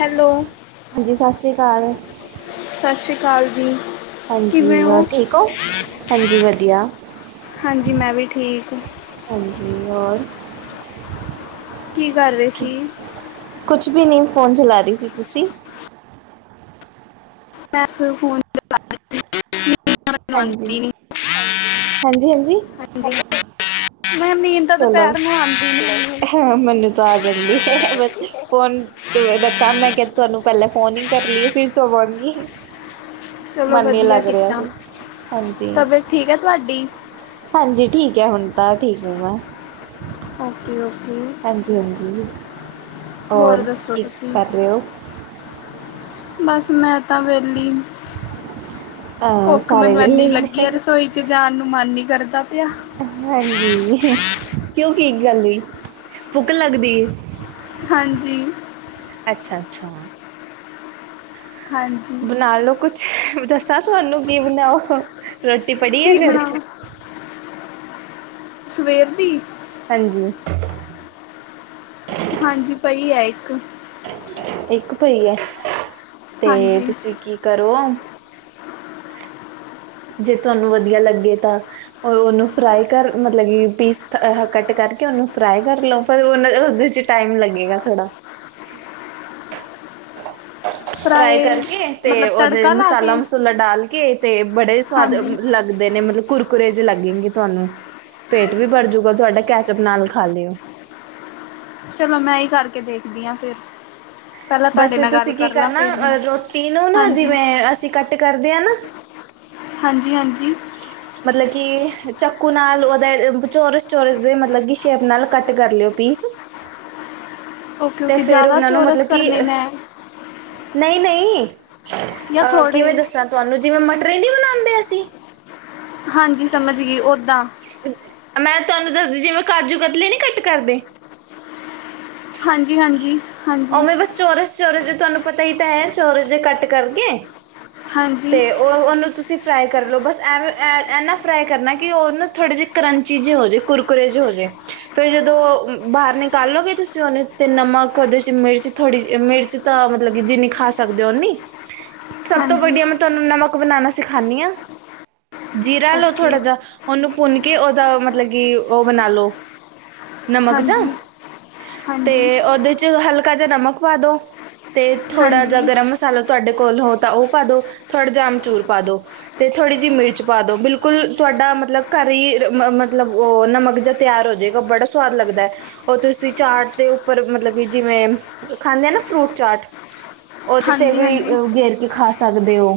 Hello ਹਾਂਜੀ ਸਤਿ ਸ਼੍ਰੀ ਅਕਾਲ ਸਤਿ ਸ੍ਰੀ ਅਕਾਲ ਜੀ। ਕਿਵੇਂ ਹਾਂਜੀ ਹੋਰ ਹੋ ਠੀਕ ਹਾਂਜੀ ਵਧੀਆ ਹਾਂਜੀ ਮੈਂ ਵੀ ਠੀਕ। ਹਾਂਜੀ ਹੋਰ ਕੀ ਕਰ ਰਹੇ। ਸੀ ਕੁਛ ਬੀ ਨਹੀਂ ਫੋਨ ਚਲਾ ਰਹੀ ਸੀ ਤੁਸੀਂ ਮੈਸ ਫੋਨ। ਮੈਨੂੰ ਹਾਂਜੀ। ਆਉਂਦੀ ਨੀ ਹਾਂਜੀ-ਹਾਂਜੀ ਹਾਂਜੀ। [unintelligible] ਮੈਂ ਨੀਂਦ ਤਾਂ ਚਲੋ ਦੁਪਹਿਰ ਨੂੰ ਆਉਂਦੀ ਨੀ ਹੈਗੀ ਹਾਂ ਮੈਨੂੰ ਤਾਂ ਆ ਜਾਂਦੀ ਏ ਬਸ ਫੋਨ ਤੂੰ ਏਂ ਦਾ ਕੰਮ ਮੈਂ ਕਿਹਾ ਤੁਹਾਨੂੰ ਪਹਿਲਾਂ ਫੋਨ ਹੀ ਕਰ ਲਇਏ ਫਿਰ ਸੌਵਾਂਗੀ। ਚਲੋ ਮਨ ਨਹੀਂ ਵਧੀਆ ਲੱਗ ਰਿਹਾ ਕੀਤਾ ਸੀ ਹਾਂਜੀ। ਤਬੀਅਤ ਠੀਕ ਹੈ ਤੁਹਾਡੀ ਹਾਂਜੀ ਠੀਕ ਹੈ ਹੁਣ ਤਾਂ ਠੀਕ ਹੂੰ ਮੈ। ਓਕੇ-ਓਕੇ। ਹਾਂਜੀ-ਹਾਂਜੀ ਹੋਰ ਦੱਸੋ ਕੀ ਤੁਸੀਂ ਕਰ ਰਹੇ ਔ? ਬਸ ਮੈਂ ਤਾਂ ਵੇਲੀ। ਅਹ ਭੁੱਖ ਸਾਰੇ ਮੈਨੂੰ ਵਿਹਲੇ ਐਨੀ ਹੀ ਲੱਗੀ ਆ ਨੇ ਰਸੋਈ ਚ ਜਾਣ ਨੂੰ ਮਨ ਨੀ ਕਰਦਾ ਪਿਆ। ਹਾਂਜੀ ਕਿਉਂ ਕਿ ਇੱਕ ਗੱਲ ਹੋਈ ਭੁੱਕ ਲੱਗਦੀ ਏ। ਹਾਂਜੀ। ਅੱਛਾ-ਅੱਛਾ। ਹਾਂਜੀ। ਬਣਾ ਲੌ ਕੁੱਛ ਦੱਸਾਂ ਤੁਹਾਨੂੰ ਕੀ ਬਣਾਓ। ਰੋਟੀ ਪੜੀ ਹੈ ਕੀ ਘਰ ਚ ਬਣਾਵਾ? ਸਵੇਰ ਦੀ- ਹਾਂਜੀ। ਹਾਂਜੀ ਪਈ ਐ ਇੱਕ। ਇੱਕ ਪਈ ਐ ਤੇ ਹਾਂਜੀ ਤੁਸੀਂ ਕੀ ਕਰੋ ਜੇ ਤੁਹਾਨੂੰ ਵਧੀਆ ਲੱਗੇ ਤਾਂ ਉਹ ਉਹਨੂੰ ਫਰਾਈ ਕਰ ਮਤਲਬ ਕਿ ਪੀਸ ਕੱਟ ਕਰਕੇ ਉਹਨੂੰ ਫਰਾਈ ਕਰ ਲਓ ਪਰ ਉਹਨਾਂ ਉਹਦੇ ਚ ਟਾਈਮ ਲੱਗੇਗਾ ਥੋੜ੍ਹਾ। ਫਰਾਈ ਫਰਾਏ ਕਰਕੇ ਤੇ ਮਤਲਬ ਉਹਦੇ ਤੜਕਾ ਲਾ ਕੇ ਮਸਾਲਾ-ਮਸੂਲਾ ਡਾਲ ਕੇ ਤੇ ਬੜੇ ਸਵਾਦ ਹਾਂਜੀ ਲੱਗੇ। ਲੱਗਦੇ ਨੇ ਮਤਲਬ ਕੁਰਕੁਰੇ ਜੇ ਲੱਗਗੇਂ ਤੁਹਾਨੂੰ। ਪੇਟ ਵੀ ਬਰ ਜੂਗਾ ਤੁਹਾਡਾ ਕੈਚਅਪ ਨਾਲ ਖਾ ਲਿਓ। ਚਲੋ ਮੈਂ ਹੀ ਕਰਕੇ ਦੇਖਦੀ ਆਂ ਫਿਰ। ਪਹਿਲਾਂ ਬਸ ਤੁਹਾਡੇ ਨਾਲ ਗੱਲ ਤੁਸੀਂ ਕੀ ਕਰ ਲਾਂ ਫਿਰ ਕਰਨਾ ਬਣਾ ਰੋਟੀ ਨੂੰ ਨਾ ਹਾਂਜੀ ਜਿਵੇਂ ਅਸੀਂ ਕੱਟ ਕਰਦੇ ਹਾਂ ਨਾ ਹਾਂਜੀ-ਹਾਂਜੀ। ਮਤਲਬ ਕਿ ਚਾਕੂ ਨਾਲ ਉਹਦੇ ਚੋਰਸ-ਚੋਰਸ ਦੇ ਮਤਲਬ ਕਿ ਸ਼ੇਪ ਨਾਲ ਕੱਟ ਕਰ ਲਿਓ ਪੀਸ। ਓਕੇ ਤੇ ਓਕੇ ਫੇਰ ਜ਼ਿਆਦਾ ਉਹਨਾਂ ਨੂੰ ਚੋਰਸ ਮਤਲਬ ਕਿ ਕਰਨੇ ਮੈਂ ਨਹੀਂ- ਨਹੀਂ ਜਾਂ ਅਹ ਥੋੜ੍ਹੇ ਕਿਵੇਂ ਦੱਸਾਂ ਤੁਹਾਨੂੰ, ਜਿਵੇਂ ਮਟਰੀ ਨਹੀਂ ਬਣਾਉਂਦੇ ਅਸੀਂ। ਹਾਂਜੀ ਸਮਝ ਗਈ ਓਦਾਂ। ਮੈਂ ਤੁਹਾਨੂੰ ਦੱਸਦੀ ਜਿਵੇਂ ਕਾਜੂ ਕਤਲੀ ਨੀ ਕੱਟ ਕਰਦੇ। ਹਾਂਜੀ- ਹਾਂਜੀ- ਹਾਂਜੀ ਉਵੇ ਬਸ ਚੋਰਸ -ਚੋਰਸ ਜੇ ਤੁਹਾਨੂੰ ਪਤਾ ਹੀ ਤਾਂ ਹੈ। ਚੋਰਸ ਜੇ ਕੱਟ ਕਰਕੇ ਹਾਂਜੀ- ਤੇ ਉਹ ਉਹਨੂੰ ਤੁਸੀ ਫਰਾਈ ਕਰ ਲਉ ਬਸ ਐਵੇ ਐ ਨਾ ਫਰਾਈ ਕਰਨਾ ਕਿ ਉਹਨੂੰ ਥੋੜ੍ਹੇ ਜਿਹੇ ਕਰੰਚੀ ਜੇ ਹੋਜੇ ਕੁਰਕੁਰਰੇ ਜੇ ਹੋਜੇ, ਫੇਰ ਜਦੋਂ ਬਾਹਰ ਨਿਕਾਲੋਗੇ ਤੁਸੀ ਉਹਨੇ ਤੇ ਨਮਕ ਉਦੇ ਚ- ਮਿਰਚ ਥੋੜ੍ਹੀ ਜਿ ਮਿਰਚ ਤਾਂ ਮਤਲਬ ਕਿ ਜਿੰਨੀ ਖਾ ਸਕਦੇ ਹੋ ਉਨੀ, ਸਭ ਤੋਂ ਹਾਂਜੀ ਵੱਡੀਆਂ ਮਤਲਬ ਤੁਹਾਨੂੰ ਨਮਕ ਬਣਾਉਣਾ ਸਿਖਾਂਦੀ ਹਾਂ ਜੀਰਾ ਲਓ ਥੋੜ੍ਹਾ ਓਕੇ ਜਿਹਾ, ਉਹਨੂੰ ਭੁੰਨ ਕੇ ਉਹਦਾ ਮਤਲਬ ਕਿ ਉਹ ਬਣਾ ਲਉ ਨਮਕ ਜਾਂ ਹਾਂਜੀ ਤੇ ਹਾਂਜੀ ਉਹਦੇ 'ਚ ਹਲਕ ਜਿਹਾ ਨਮਕ ਪਾ ਦੋ, ਤੇ ਥੋੜਾ ਜਿਹਾ ਹਾਂਜੀ ਗਰਮ ਮਸਾਲਾ ਤੁਹਾਡੇ ਕੋਲ ਹੋ ਤਾਂ ਉਹ ਪਾ ਦੋ ਥੋੜਾ ਜਿਹਾ ਅਮਚੂਰ ਪਾ ਦੋ, ਤੇ ਥੋੜ੍ਹੀ ਜਿਹੀ ਮਿਰਚ ਪਾ ਦੋ ਬਿਲਕੁਲ ਤੁਹਾਡਾ ਮਤਲਬ ਘਰ ਹੀ ਮਤਲਬ ਉਹ ਨਮਕ ਜਿਹਾ ਤਿਆਰ ਹੋ ਜਾਏਗਾ ਬੜਾ ਸਵਾਦ ਲਗਦਾ ਹੈ ਉਹ ਤੁਸੀ ਚਾਟ ਦੇ ਉਪਰ ਮਤਲਬ ਕਿ ਜਿਵੇ ਖਾਂਦੇ ਆ ਨਾ ਫਰੂਟ ਚਾਟ, ਉਹਦੇ ਤੇ ਹਾਂਜੀ ਵੀ ਹਾਂਜੀ ਗੇਰ ਕੇ ਖਾ ਸਕਦੇ ਹੋ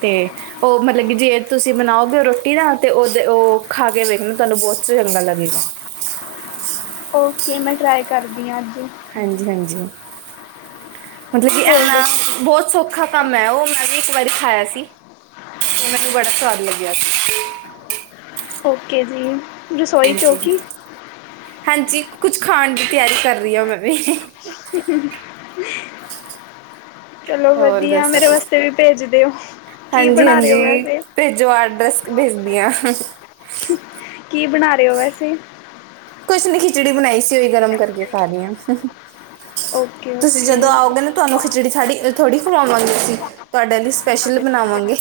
ਤੇ- ਉਹ ਮਤਲਬ ਕਿ ਜੇ ਤੁਸੀਂ ਬਣਾਓਗੇ ਰੋਟੀ ਦਾ, ਤੇ ਉਹਦੇ ਉਹ ਖਾ ਕੇ ਵੇਖਣਾ ਤੁਹਾਨੂੰ ਬਹੁਤ ਚੰਗਾ ਲੱਗੇਗਾ ਓਕੇ ਮੈਂ ਟਰਾਈ ਕਰਦੀ ਹਾਂ ਅਜ ਹਾਂਜੀ- ਹਾਂਜੀ, ਮਤਲਬ ਕਿ ਹੋਰ ਇੰਨਾ ਦੱਸੋ ਤੁਸੀਂ ਬਹੁਤ ਸੌਖਾ ਕਮ ਹੈ। ਉਹ ਮੈਂ ਵੀ ਇਕ ਵਾਰੀ ਖਾਇਆ ਸੀ ਤੇ ਮੈਨੂੰ ਬੜਾ ਸਵਾਦ ਲਗਿਆ ਸੀ। ਓਕੇ ਜੀ- ਰਸੋਈ ਹਾਂਜੀ- ਚੌਕੀ ਹਾਂਜੀ ਕੁਛ ਖਾਣ ਦੀ ਤਿਆਰੀ ਕਰ ਰਹੀ ਹਾਂ ਮੈ ਵੀ ਠਕ [unintelligible] [unintelligible] ਚਲੋ ਹੋਰ ਵਧੀਆ, ਦੱਸੋ ਮੇਰੇ ਤੁਸੀਂ ਵਾਸਤੇ ਵੀ ਭੇਜ ਦਿਓ ਕੀ ਹਾਂਜੀ ਬਣਾ ਰਹੇ ਹੋ ਹਾਂਜੀ ਵੈਸੇ ਭੇਜੋ ਐਡਰੈਸ ਭੇਜਦੀ ਹਾਂ ਕੀ ਬਣਾ ਰਹੇ ਹੋ ਵੈਸੇ ਕੁਛ ਨੀ ਖਿਚੜੀ ਬਣਾਈ ਸੀ ਉਹੀ ਗਰਮ ਕਰਕੇ ਖਾ ਰਹੀ ਹਾਂ। ਓਕੇ ਤੁਸੀ ਜਦੋ ਓਕੇ ਆਓਗੇ ਨਾ ਤੁਹਾਨੂੰ ਖਿਚੜੀ ਸਾਡੀ ਥੋੜ੍ਹੀ ਖਵਾਂਗੇ, ਅਸੀ ਤੁਹਾਡੇ ਲਈ ਸਪੈਸ਼ਲ ਬਣਾਵਾਂਗੇ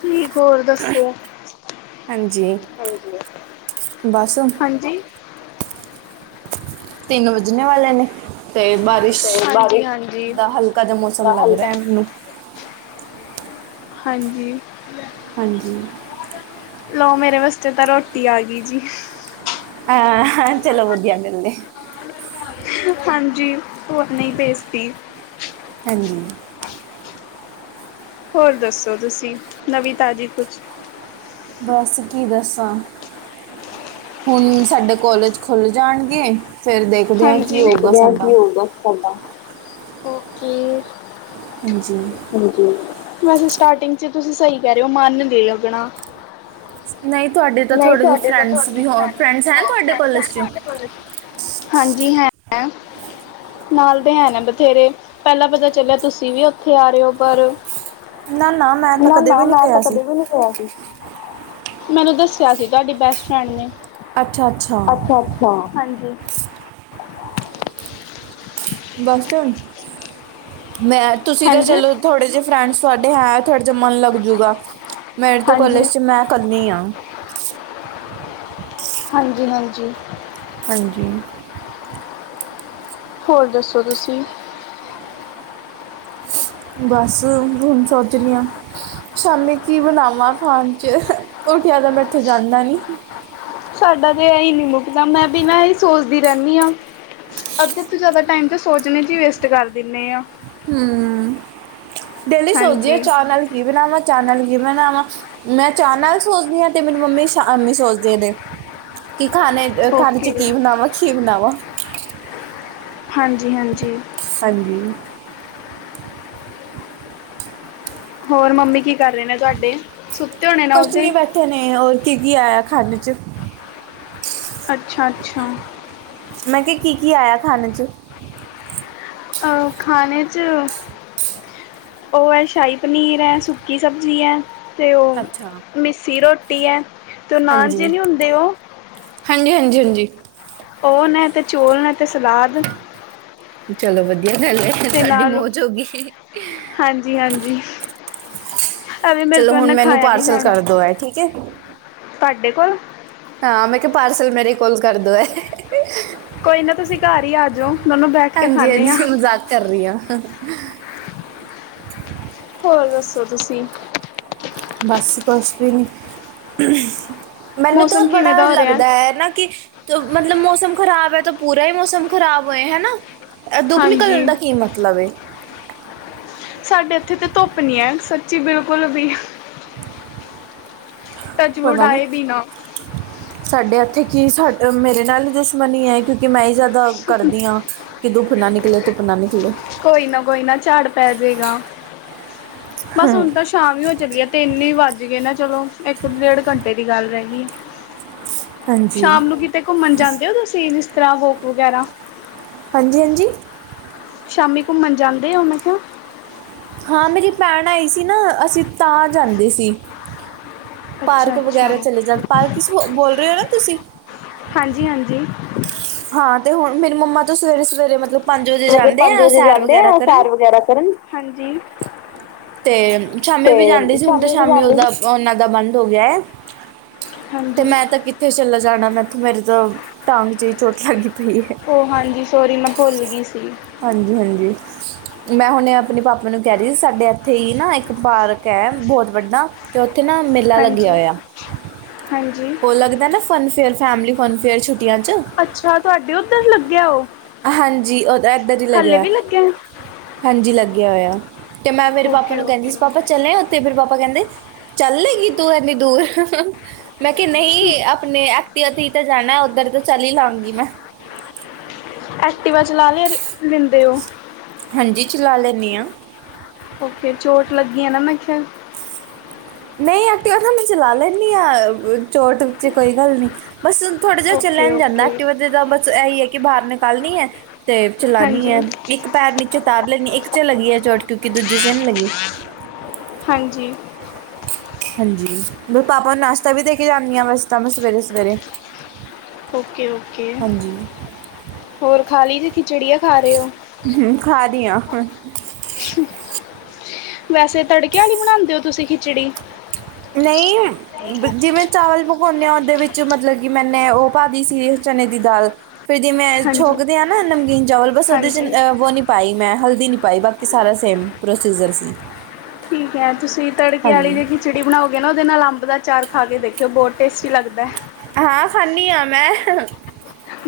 ਠੀਕ ਹੋਰ ਦਸੋ, ਹਾਂਜੀ ਬਸ ਹਾਂਜੀ- ਤਿੰਨ ਵੱਜਣੇ ਵਾਲੇ ਨੇ- ਤੇ ਬਾਰਿਸ਼, ਹਾਂਜੀ ਹਾਂਜੀ ਦਾ ਹਲਕਾ ਜਿਹਾ ਮੌਸਮ ਲਗ ਰਿਹਾ ਹੈ। ਮੈਨੂੰ ਹਾਂਜੀ- ਹਾਂਜੀ- ਲਓ ਮੇਰੇ ਵਾਸਤੇ ਤਾਂ ਰੋਟੀ ਆ ਗਈ ਜੀ। ਹਾਂ ਚਲੋ ਵਧੀਆ ਮਿਲਦੇ [unintelligible] [unintelligible] ਹਾਂਜੀ, ਉਹ ਨਹੀ ਭੇਜਤੀ ਹਾਂਜੀ- ਹੋਰ ਦਸੋ ਤੁਸੀ, ਨਵੀ ਤਾਜ਼ੀ ਕੁਛ [inaudible] [inaudible] ਬਸ ਕੀ ਦਸਾਂ- ਹੁਣ ਸਾਡੇ ਕਾਲਜ ਖੁਲ੍ਹ ਜਾਣਗੇ, ਫਿਰ ਦੇਖ ਹਾਂਜੀ, ਓਕੇ- ਹਾਂਜੀ- ਵੈਸੇ ਸਟਾਰਟਿੰਗ 'ਚ ਤੁਸੀ ਸਹੀ ਕਹਿ ਰਹੇ ਹੋ ਮਨ ਨਹੀ ਲਗਣਾ ਨਹੀਂ ਤੁਹਾਡੇ ਤਾਂ ਨਹੀਂ ਥੋੜੇ ਜਿਹੇ ਤੁਹਾਡੇ ਤੋ ਫਰੈਂਡਸ ਥੋੜੀ ਵੀ ਹੋ ਲੈਣੇ, ਫਰੈਂਡਸ ਹਨ [unintelligible] ਤੁਹਾਡੇ ਕਾਲਜ ਹੈ 'ਚ ਥੁਹਾਡੇ ਕੋਲੇ। ਹਾਂਜੀ, ਹੈਂਗਾ। ਨਾਲਦੇ ਨੇ ਹੈਨੇ ਬਥੇਰੇ। ਪਹਿਲਾਂ ਪਤਾ ਚਲਿਆ ਤੁਸੀ ਵੀ ਉਥੇ ਆ ਰਹੇ ਹੋ, ਪਰ ਨਾ ਨਾ ਮੈਂ ਤਾਂ ਕਦੇ ਨਾ-ਨਾ, ਵੀ ਨਾ, ਨਹੀਂ ਆ ਤਾਂ ਗਿਆ ਸੀ ਕਦੇ ਵੀ ਨੀ। ਤੋਂ ਆਇਆ ਸੀ? ਮੈਨੂੰ ਦੱਸਿਆ ਸੀ, ਤੁਹਾਡੀ ਬੈਸਟ ਫਰੈਂਡ ਨੇ। ਅੱਛਾ ਅੱਛਾ ਅੱਛਾ-ਅੱਛਾ! ਹਾਂਜੀ। ਬਸ ਤੇ ਹੁਣ, ਮੈਂ ਤੁਸੀਂ ਤਾਂ ਹਾਂਜੀ, ਚੱਲੋ ਥੋੜੇ ਜਿਹੇ ਫਰੈਂਡਸ ਸਾਡੇ ਹੈ, ਥੋੜ੍ਹੇ ਜਾ ਮਨ ਲਗਜੂਗਾ, ਮੇਰੇ ਤੋਂ ਹਾਂਜੀ, ਕੋਲਜ'ਚ ਮੈਂ ਕੱਲੀ ਆਂ। ਹਾਂਜੀ-ਹਾਂਜੀ। ਹਾਂਜੀ। ਹੋਰ, ਦੱਸੋ ਤੁਸੀਂ? ਬਸ, ਹੁਣ ਸੋਚ ਰਹੀ ਆਂ। ਸ਼ਾਮੀ ਕੀ ਬਣਾਵਾਂ ਖਾਣ'ਚ? ਉਠਿਆ ਤਾਂ ਮੈਥੋ ਜਾਂਦਾ ਨੀ। ਸਾਡਾ ਤੇ ਐਈ ਨਹੀਂ ਮੁੱਕਦਾ, ਮੈਂ ਬੀ ਨਾਂ ਇਹੀ ਸੋਚਦੀ ਰਹਿੰਨੀ ਆਂ। ਅੱਧੇ ਤੋਂ ਜ਼ਿਆਦਾ ਟਾਈਮ ਤੇ ਸੋਚਣੇ'ਚ ਹੀ ਵੇਸਟ ਕਰ ਦਿੰਨੇ ਆਂ। ਹੂੰ, ਡੇਲੀ ਸੋਚਦੀ ਆ ਹਾਂਜੀ ਚਾਹ ਨਾਲ ਕੀ ਬਣਾਵਾਂ? ਚਾਹ ਨਾਲ ਕੀ ਬਨਾਵਾਂ? ਮੈਂ ਚਾਹ ਨਾਲ ਸੋਚਦੀ ਆਂ, ਤੇ ਮੇਰੀ ਮੰਮੀ, ਸ਼ਾਮੀ ਸੋਚਦੇ ਨੇ। ਕੀ ਖਾਣੇ ਖਾਣੇ'ਚ ਓਕੇ ਕੀ ਬਣਾਵਾਂ? ਕੀ ਬਣਾਵਾ? ਹਾਂਜੀ-ਹਾਂਜੀ। ਹਾਂਜੀ! ਹੋਰ, ਮੰਮੀ ਕੀ ਕਰ ਰਹੇ ਨੇ, ਤੁਹਾਡੇ? ਸੁੱਤੇ ਹੋਣੇ। ਨਾ ਕੁਛ ਉਹਦੇ ਨੀ ਬੈਠੇ ਨੇ, ਹੋਰ ਕੀ-ਕੀ ਆਇਆ ਖਾਨੇ'ਚ। ਅੱਛਾ-ਅੱਛਾ। ਮੈਂ ਕਿਆ ਕੀ-ਕੀ ਆਇਆ ਖਾਨੇ'ਚ? ਅ--ਖਾਣੇ'ਚ ਉਹ ਐ, ਸ਼ਾਹੀ-ਪਨੀਰ ਐ, ਸੁੱਕੀ ਸਬਜ਼ੀ ਐ। ਅਤੇ ਉਹ, ਅੱਛਾ ਮੀੱਸੀ ਰੋਟੀ ਹੈ। ਅਤੇ ਉਹ ਨਾਨ ਜੇ ਹਾਂਜੀ, ਨਹੀਂ ਹੁੰਦੇ ਉਹ ਹਾਂਜੀ-ਹਾਂਜੀ, ਹਾਂਜੀ। ਉਹ ਨੇ ਤੇ, ਚੋਲ ਨੇ ਤੇ ਸਲਾਦ। ਚਲੋ ਵਧੀਆ ਗੱਲ ਏ, ਅਤੇ ਤੁਹਾਡੀ ਨਾਲ ਮੌਜ ਹੋ ਗਈ। ਹਾਂਜੀ ਹਾਂਜੀ ਐਵੇਂ ਮੇਰੇ ਚਲੋ ਤੋਂ ਹੁਣ, ਇੰਨਾ ਮੈਨੂੰ ਖਾਇਆ ਨਹੀਂ ਪਾਰਸਲ ਜਾਣਾ ਕਰਦੋ ਐ, ਠੀਕ ਏ। ਤੁਹਾਡੇ ਕੋਲ? ਹਾਂ, ਮੈਂ ਕਿਹਾ ਪਾਰਸਲ ਮੇਰੇ ਕੋਲ ਕਰਦੋ ਐ। ਕੋਈ ਨਾ ਤੁਸੀਂ ਘਰ ਹੀ ਆ ਜਾਓ ਦੋਨੋਂ ਬੈਠ ਕੇ ਖਾਂਦੇ ਹਾਂ ਹਾਂਜੀ-ਹਾਂਜੀ, ਮਜ਼ਾਕ ਕਰ ਰਹੀ ਆਂ। ਹੋਰ ਦੱਸੋ ਤੁਸੀਂ? ਬਸ ਕੁਛ ਵੀ ਨਹੀਂ। ਮੈਨੂੰ ਤੋ ਮੌਸਮ ਕਿਵੇਂ ਬੜਾ ਦਾ ਹੋ ਰਿਹਾ ਲੱਗਦਾ ਐ, ਨਾ ਕੀ ਮਤਲਬ ਮੌਸਮ ਖ਼ਰਾਬ ਹੈ, ਤੋ ਪੂਰਾ ਹੀ ਮੌਸਮ ਖ਼ਰਾਬ ਹੋਏ ਹੈਨਾ। ਇਹ, ਦੁੱਪ ਹਾਂਜੀ ਨਿਕਲਣ ਦਾ ਕੀ ਮਤਲਬ ਏ। ਸਾਡੇ ਇੱਥੇ ਤਾਂ ਧੁੱਪ ਨਹੀਂ ਹੈ, ਸੱਚੀ ਬਿਲਕੁਲ ਵੀ। ਟੱਚਵੁੱਡ ਪਤਾ ਨਹੀਂ। ਆਏ ਵੀ ਨਾ ਸਾਡੇ ਇੱਥੇ ਕੀ, ਸਾ ਮੇਰੇ ਨਾਲ ਈ ਦੁਸ਼ਮਣੀ ਐ, ਕਿਉਂਕਿ ਮੈਂ ਹੀ ਜ਼ਿਆਦਾ ਕਰਦੀ ਹਾਂ। ਕਿ ਦੁੱਪ ਨਾ ਨਿਕਲੇ, ਧੁਪ ਨਾ ਨਿਕਲੇ। ਕੋਈ ਨਾ ਕੋਈ ਨਾ, ਝਾੜ ਪੈ ਜੇਗਾ। ਬਸ ਹਾਂਜੀ ਹੁਣ ਤਾਂ ਸ਼ਾਮ ਹੀ ਹੋ ਚੱਲੀਏ, ਤਿੰਨ ਹੀ ਵੱਜ ਗਏ ਨਾ ਚਲੋ, ਇੱਕ-ਡੇਢ ਘੰਟੇ ਦੀ ਗੱਲ ਰਹਿ ਗਈ। [unintelligible] ਸ਼ਾਮ ਨੂੰ ਕਿਤੇ ਘੁੰਮਣ ਜਾਂਦੇ ਹੋ ਤੁਸੀਂ, ਜਿਸ ਤਰ੍ਹਾਂ ਵੋਕ ਵਗੈਰਾ? ਹਾਂਜੀ-ਹਾਂਜੀ। ਸ਼ਾਮੀ ਘੁੰਮਣ ਜਾਂਦੇ ਔ ਮੈਂ ਕਿਆ? ਹਾਂ, ਮੇਰੀ ਭੈਣ ਆਈ ਸੀ ਨਾ ਅਸੀ ਤਾਂ ਜਾਂਦੇ ਸੀ। ਅੱਛਾ ਪਾਰਕ ਅੱਛਾ ਵਗੈਰਾ ਚਲੇ ਜਾਂਣ, ਪਾਰਕ [unintelligible] ਬੋਲ ਰੇ ਔ ਨਾ ਤੁਸੀ। ਹਾਂਜੀ-ਹਾਂਜੀ। ਹਾਂ ਤੇ ਹੁਣ ਮੇਰੀ ਮੰਮਾ ਤੋਂ ਸਵੇਰੇ-ਸਵੇਰੇ ਮਤਲਬ ਵਜੇ ਮਤਲਬ ਜਾਂਦੇ ਪੰਜ ਆ ਵਜੇ ਸੈਰ ਜਾਂਦੇ ਵਗੈਰਾ ਐ ਕਰਨ ਸੈਰ ਵਗੈਰਾ ਕਰਨ। ਹਾਂਜੀ। ਤੇ ਸ਼ਾਮੀ ਤੇ ਵੀ ਜਾਂਦੀ ਸੀ ਹੁਣ ਤੇ ਵੀ ਸ਼ਾਮੀ ਜਾਂਦੇ ਔਦਾ ਸੀ ਔਹਨਾਂ ਦਾ ਬੰਦ ਹੋ ਗਿਆ ਐ। ਤੇ ਹਾਂਜੀ ਮੈਂ ਤੇ ਕਿੱਥੇ ਚਲੇ ਜਾਣਾ ਮੈਥੋਂ ਮੇਰੇ ਤੋ ਟਾਂਗ 'ਚ ਈ ਚੋਟ ਲੱਗੀ ਪਈ ਏ। ਔ ਹਾਂਜੀ, ਸੋਰੀ ਮੈਂ ਭੁੱਲ ਗੀ ਸੀ। ਹਾਂਜੀ-ਹਾਂਜੀ। ਮੈਂ ਹੁਣੇ ਆਪਣੇ ਪਾਪਾ ਨੂੰ ਕੈ ਰੀ ਸੀ ਸਾਡੇ ਇੱਥੇ ਈ ਨਾ ਇੱਕ ਪਾਰਕ ਐ ਬੋਹਤ ਵੱਡਾ ਤੇ ਔਥੇ ਨਾ ਮੇਲਾ ਲੱਗਿਆ ਹਾਂਜੀ ਹੋਇਆ। ਹਾਂਜੀ। ਔ ਲੱਗਦੈ ਨਾ fun fair, family fun fair ਛੁੱਟੀਆਂ 'ਚ। ਅੱਛਾ! ਤੁਆਡੇ ਔਧਰ ਲੱਗਿਐ ਔ। ਹਾਂਜੀ, ਔ ਤਾਂ ਏਧਰ ਈ ਲੱਗਿਐ। ਹਾਂਜੀ ਲੱਗਿਆ ਹੋਇਐ। ਤੇ ਮੈਂ ਮੇਰੇ ਪਾਪਾ ਓਕੇ ਨੂੰ ਕੈਂਦੀ ਓਕੇ ਸੀ ਪਾਪਾ ਚਲੇਂ ਔਥੇ ਫੇਰ ਪਾਪਾ ਕੈਂਦੇ ਚੱਲ ਲੇਂਗੀ ਤੂੰ ਐਨੀ ਦੂਰ? ਮੈਂ ਕਿਆ ਨਹੀਂ ਆਪਣੇ ਐਕਟੀਵਾ ਤੇ ਹੀ ਤਾਂ ਜਾਣੈ ਉੱਧਰ ਤੇ ਚਲ ਹੀ ਲਾਂਗੀ ਮੈਂ। ਐਕਟੀਵਾ ਚਲਾ ਲਿਆਰ ਲੈਂਦੇ ਔ? ਹਾਂਜੀ, ਚਲਾ ਲੈਂਨੀ ਆਂ। ਔਕੇ ਚੋਟ ਲੱਗੀ ਆ ਨਾ ਮੈਂ ਕਿਆ। ਨਈ ਐਕਟੀਵਾ ਤੇ ਮੈਂ ਅਪਣੀ ਚਲਾ ਲੈਂਨੀ ਆ ਚੋਟ ਵਿੱਚ ਕੋਈ ਗੱਲ ਨੀ। ਬਸ ਹੁਨ ਥੋੜ੍ਹਾ ਜਿਹਾ ਚੱਲਿਆ ਓਕੇ ਨ ਜਾਂਦਾ ਓਕੇ ਐਕਟੀਵਾ ਦੇ ਤਾ ਬਸ ਇਹੀ ਐ ਕਿ ਬਾਹਰ ਨਕਾਲਣੀ ਐ। ਤੇ ਚਲਾਣੀ ਹਾਂਜੀ ਆਂ। ਇੱਕ ਪੈਰ ਨੀਚੇ ਤਾਰ ਲੈਂਨੀ ਅ। ਇੱਕ 'ਚ ਲਗੀ ਐ ਚੋਟ ਕਿਉਂਕਿ ਦੂਜੇ 'ਚ ਨੀ ਲੱਗੀ। ਹਾਂਜੀ। ਹਾਂਜੀ ਮੇਰੇ ਪਾਪਾ ਨੂੰ ਨਾਸ਼ਤਾ ਵੀ ਦੇ ਕੇ ਜਾਂਨੀ ਆਂ ਵੈਸ ਤਾਂ ਮੈਂ ਸਵੇਰੇ-ਸਵੇਰੇ। ਔਕੇ-ਔਕੇ ਹੋਰ ਖਾ ਲੀ ਜੇ ਖਿਚੜੀਆ ਖਾ ਰਏ ਔ? ਹੂੰ, ਖਾ ਰੀ ਆਂ। ਵੈਸੇ ਤੜਕੇ ਆਲੀ ਬਣਾਂਦੇ ਔ ਤੁਸੀ ਖਿਚੜੀ? ਨਈ ਜਿਵੇਂ ਚਾਵਲ ਪਕੋਨੇ ਆਂ ਔਦੇ ਵਿੱਚ ਮਤਲਬ ਕਿ ਮੈਨੇ ਔ ਪਾ ਦੀ ਸੀ ਚਨੇ ਦੀ ਦਾਲ। ਫਿਰ ਜਿਮੈਂ ਹਾਂਜੀ ਛੋਕਦੇ ਆਂ ਨਾ ਨਮਕੀਨ ਚਾਵਲ ਬਸ ਔਦੇ 'ਚ ਹਾਂਜੀ ਅ ਵੋ ਨੀ ਪਾਈ ਮੈਂ, ਹਲਦੀ ਨੀ ਪਾਈ ਬਾਕੀ ਸਾਰਾ ਸੇਮ ਪ੍ਰੋਸੀਜਰ ਸੀ। ਠੀਕ ਐ ਤੁਸੀ ਤੜਕੇ ਆਲੀ ਵੀ ਹਾਂਜੀ ਖਿਚੜੀ ਬਣਾਔਗੇ ਨਾ ਔਦੇ ਨਾਲ ਅੰਬ ਦਾ ਅਚਾਰ ਖਾ ਕੇ ਦੇਖਿਓ ਬੋਤ ਟੇਸਟੀ ਲੱਗਦੈ। ਹਾਂ, ਖਾਂਨੀ ਆਂ ਮੈਂ।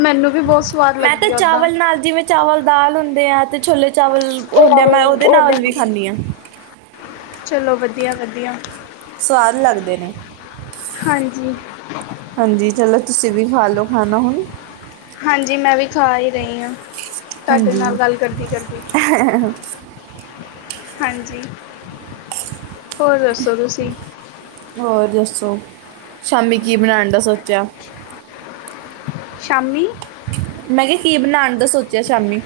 ਮੈਨੂੰ ਵੀ ਬਹੁਤ ਸਵਾਦ ਮੈਂ ਤੇ ਲੱਗਦੀ ਆ ਉੱਦਾਂ ਚਾਵਲ ਨਾਲ ਜਿਵੇਂ ਚਾਵਲ ਦਾਲ ਹੁੰਦੇ ਆ ਤੇ ਛੋਲੇ ਚਾਵਲ ਔ ਹੁੰਦੇ ਆ ਮੈਂ ਔਦੇ ਉਹ ਨਾਲ ਵੀ ਹਾਂਜੀ ਖਾਂਨੀ ਆਂ। ਚਲੋ, ਵਧੀਆ-ਵਧੀਆ। ਸਵਾਦ ਲੱਗਦੇ ਨੇ। ਹਾਂਜੀ। ਹਾਂਜੀ, ਚਲੋ ਤੁਸੀ ਵੀ ਖਾ ਲੋ ਖਾਣਾ ਹੁਣ। ਹਾਂਜੀ ਮੈਂ ਵੀ ਖਾ ਈ ਰਈ ਆਂ ਤਾਡੇ ਹਾਂਜੀ ਨਾਲ ਗੱਲ ਕਰਦੀ-ਕਰਦੀ। [unintelligible] ਹਾਂਜੀ, ਹੋਰ ਦੱਸੋ ਤੁਸੀ? ਹੋਰ ਦੱਸੋ, ਸ਼ਾਮੀ ਕੀ ਬਣਾਣ ਦਾ ਸੋਚਿਆ? ਸ਼ਾਮੀ ਮੈਂ ਕਿਆ ਕੀ ਬਣਾਣ ਦਾ ਸੋਚਿਆ ਸ਼ਾਮੀ।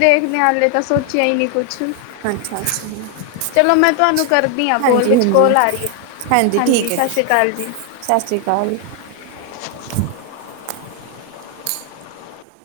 ਦੇਖਣੇ ਆਲੇ ਤਾਂ ਸੋਚਿਆ ਈ ਨਈ ਕੁਛ। ਅੱਛਾ-ਅੱਛਾ। ਚਲੋ, ਮੈਂ ਤੁਹਾਨੂੰ ਕਰਦੀ ਹਾਂ ਕੋਲ ਵਿੱਚ ਕੋਲ ਆ ਰਹੀ ਹੈ ਹਾਂਜੀ, ਠੀਕ ਹੈ ਸਤਿ ਜੀ ਸ਼੍ਰੀ ਅਕਾਲ ਜੀ। ਸਤਿ ਸ਼੍ਰੀ ਅਕਾਲ।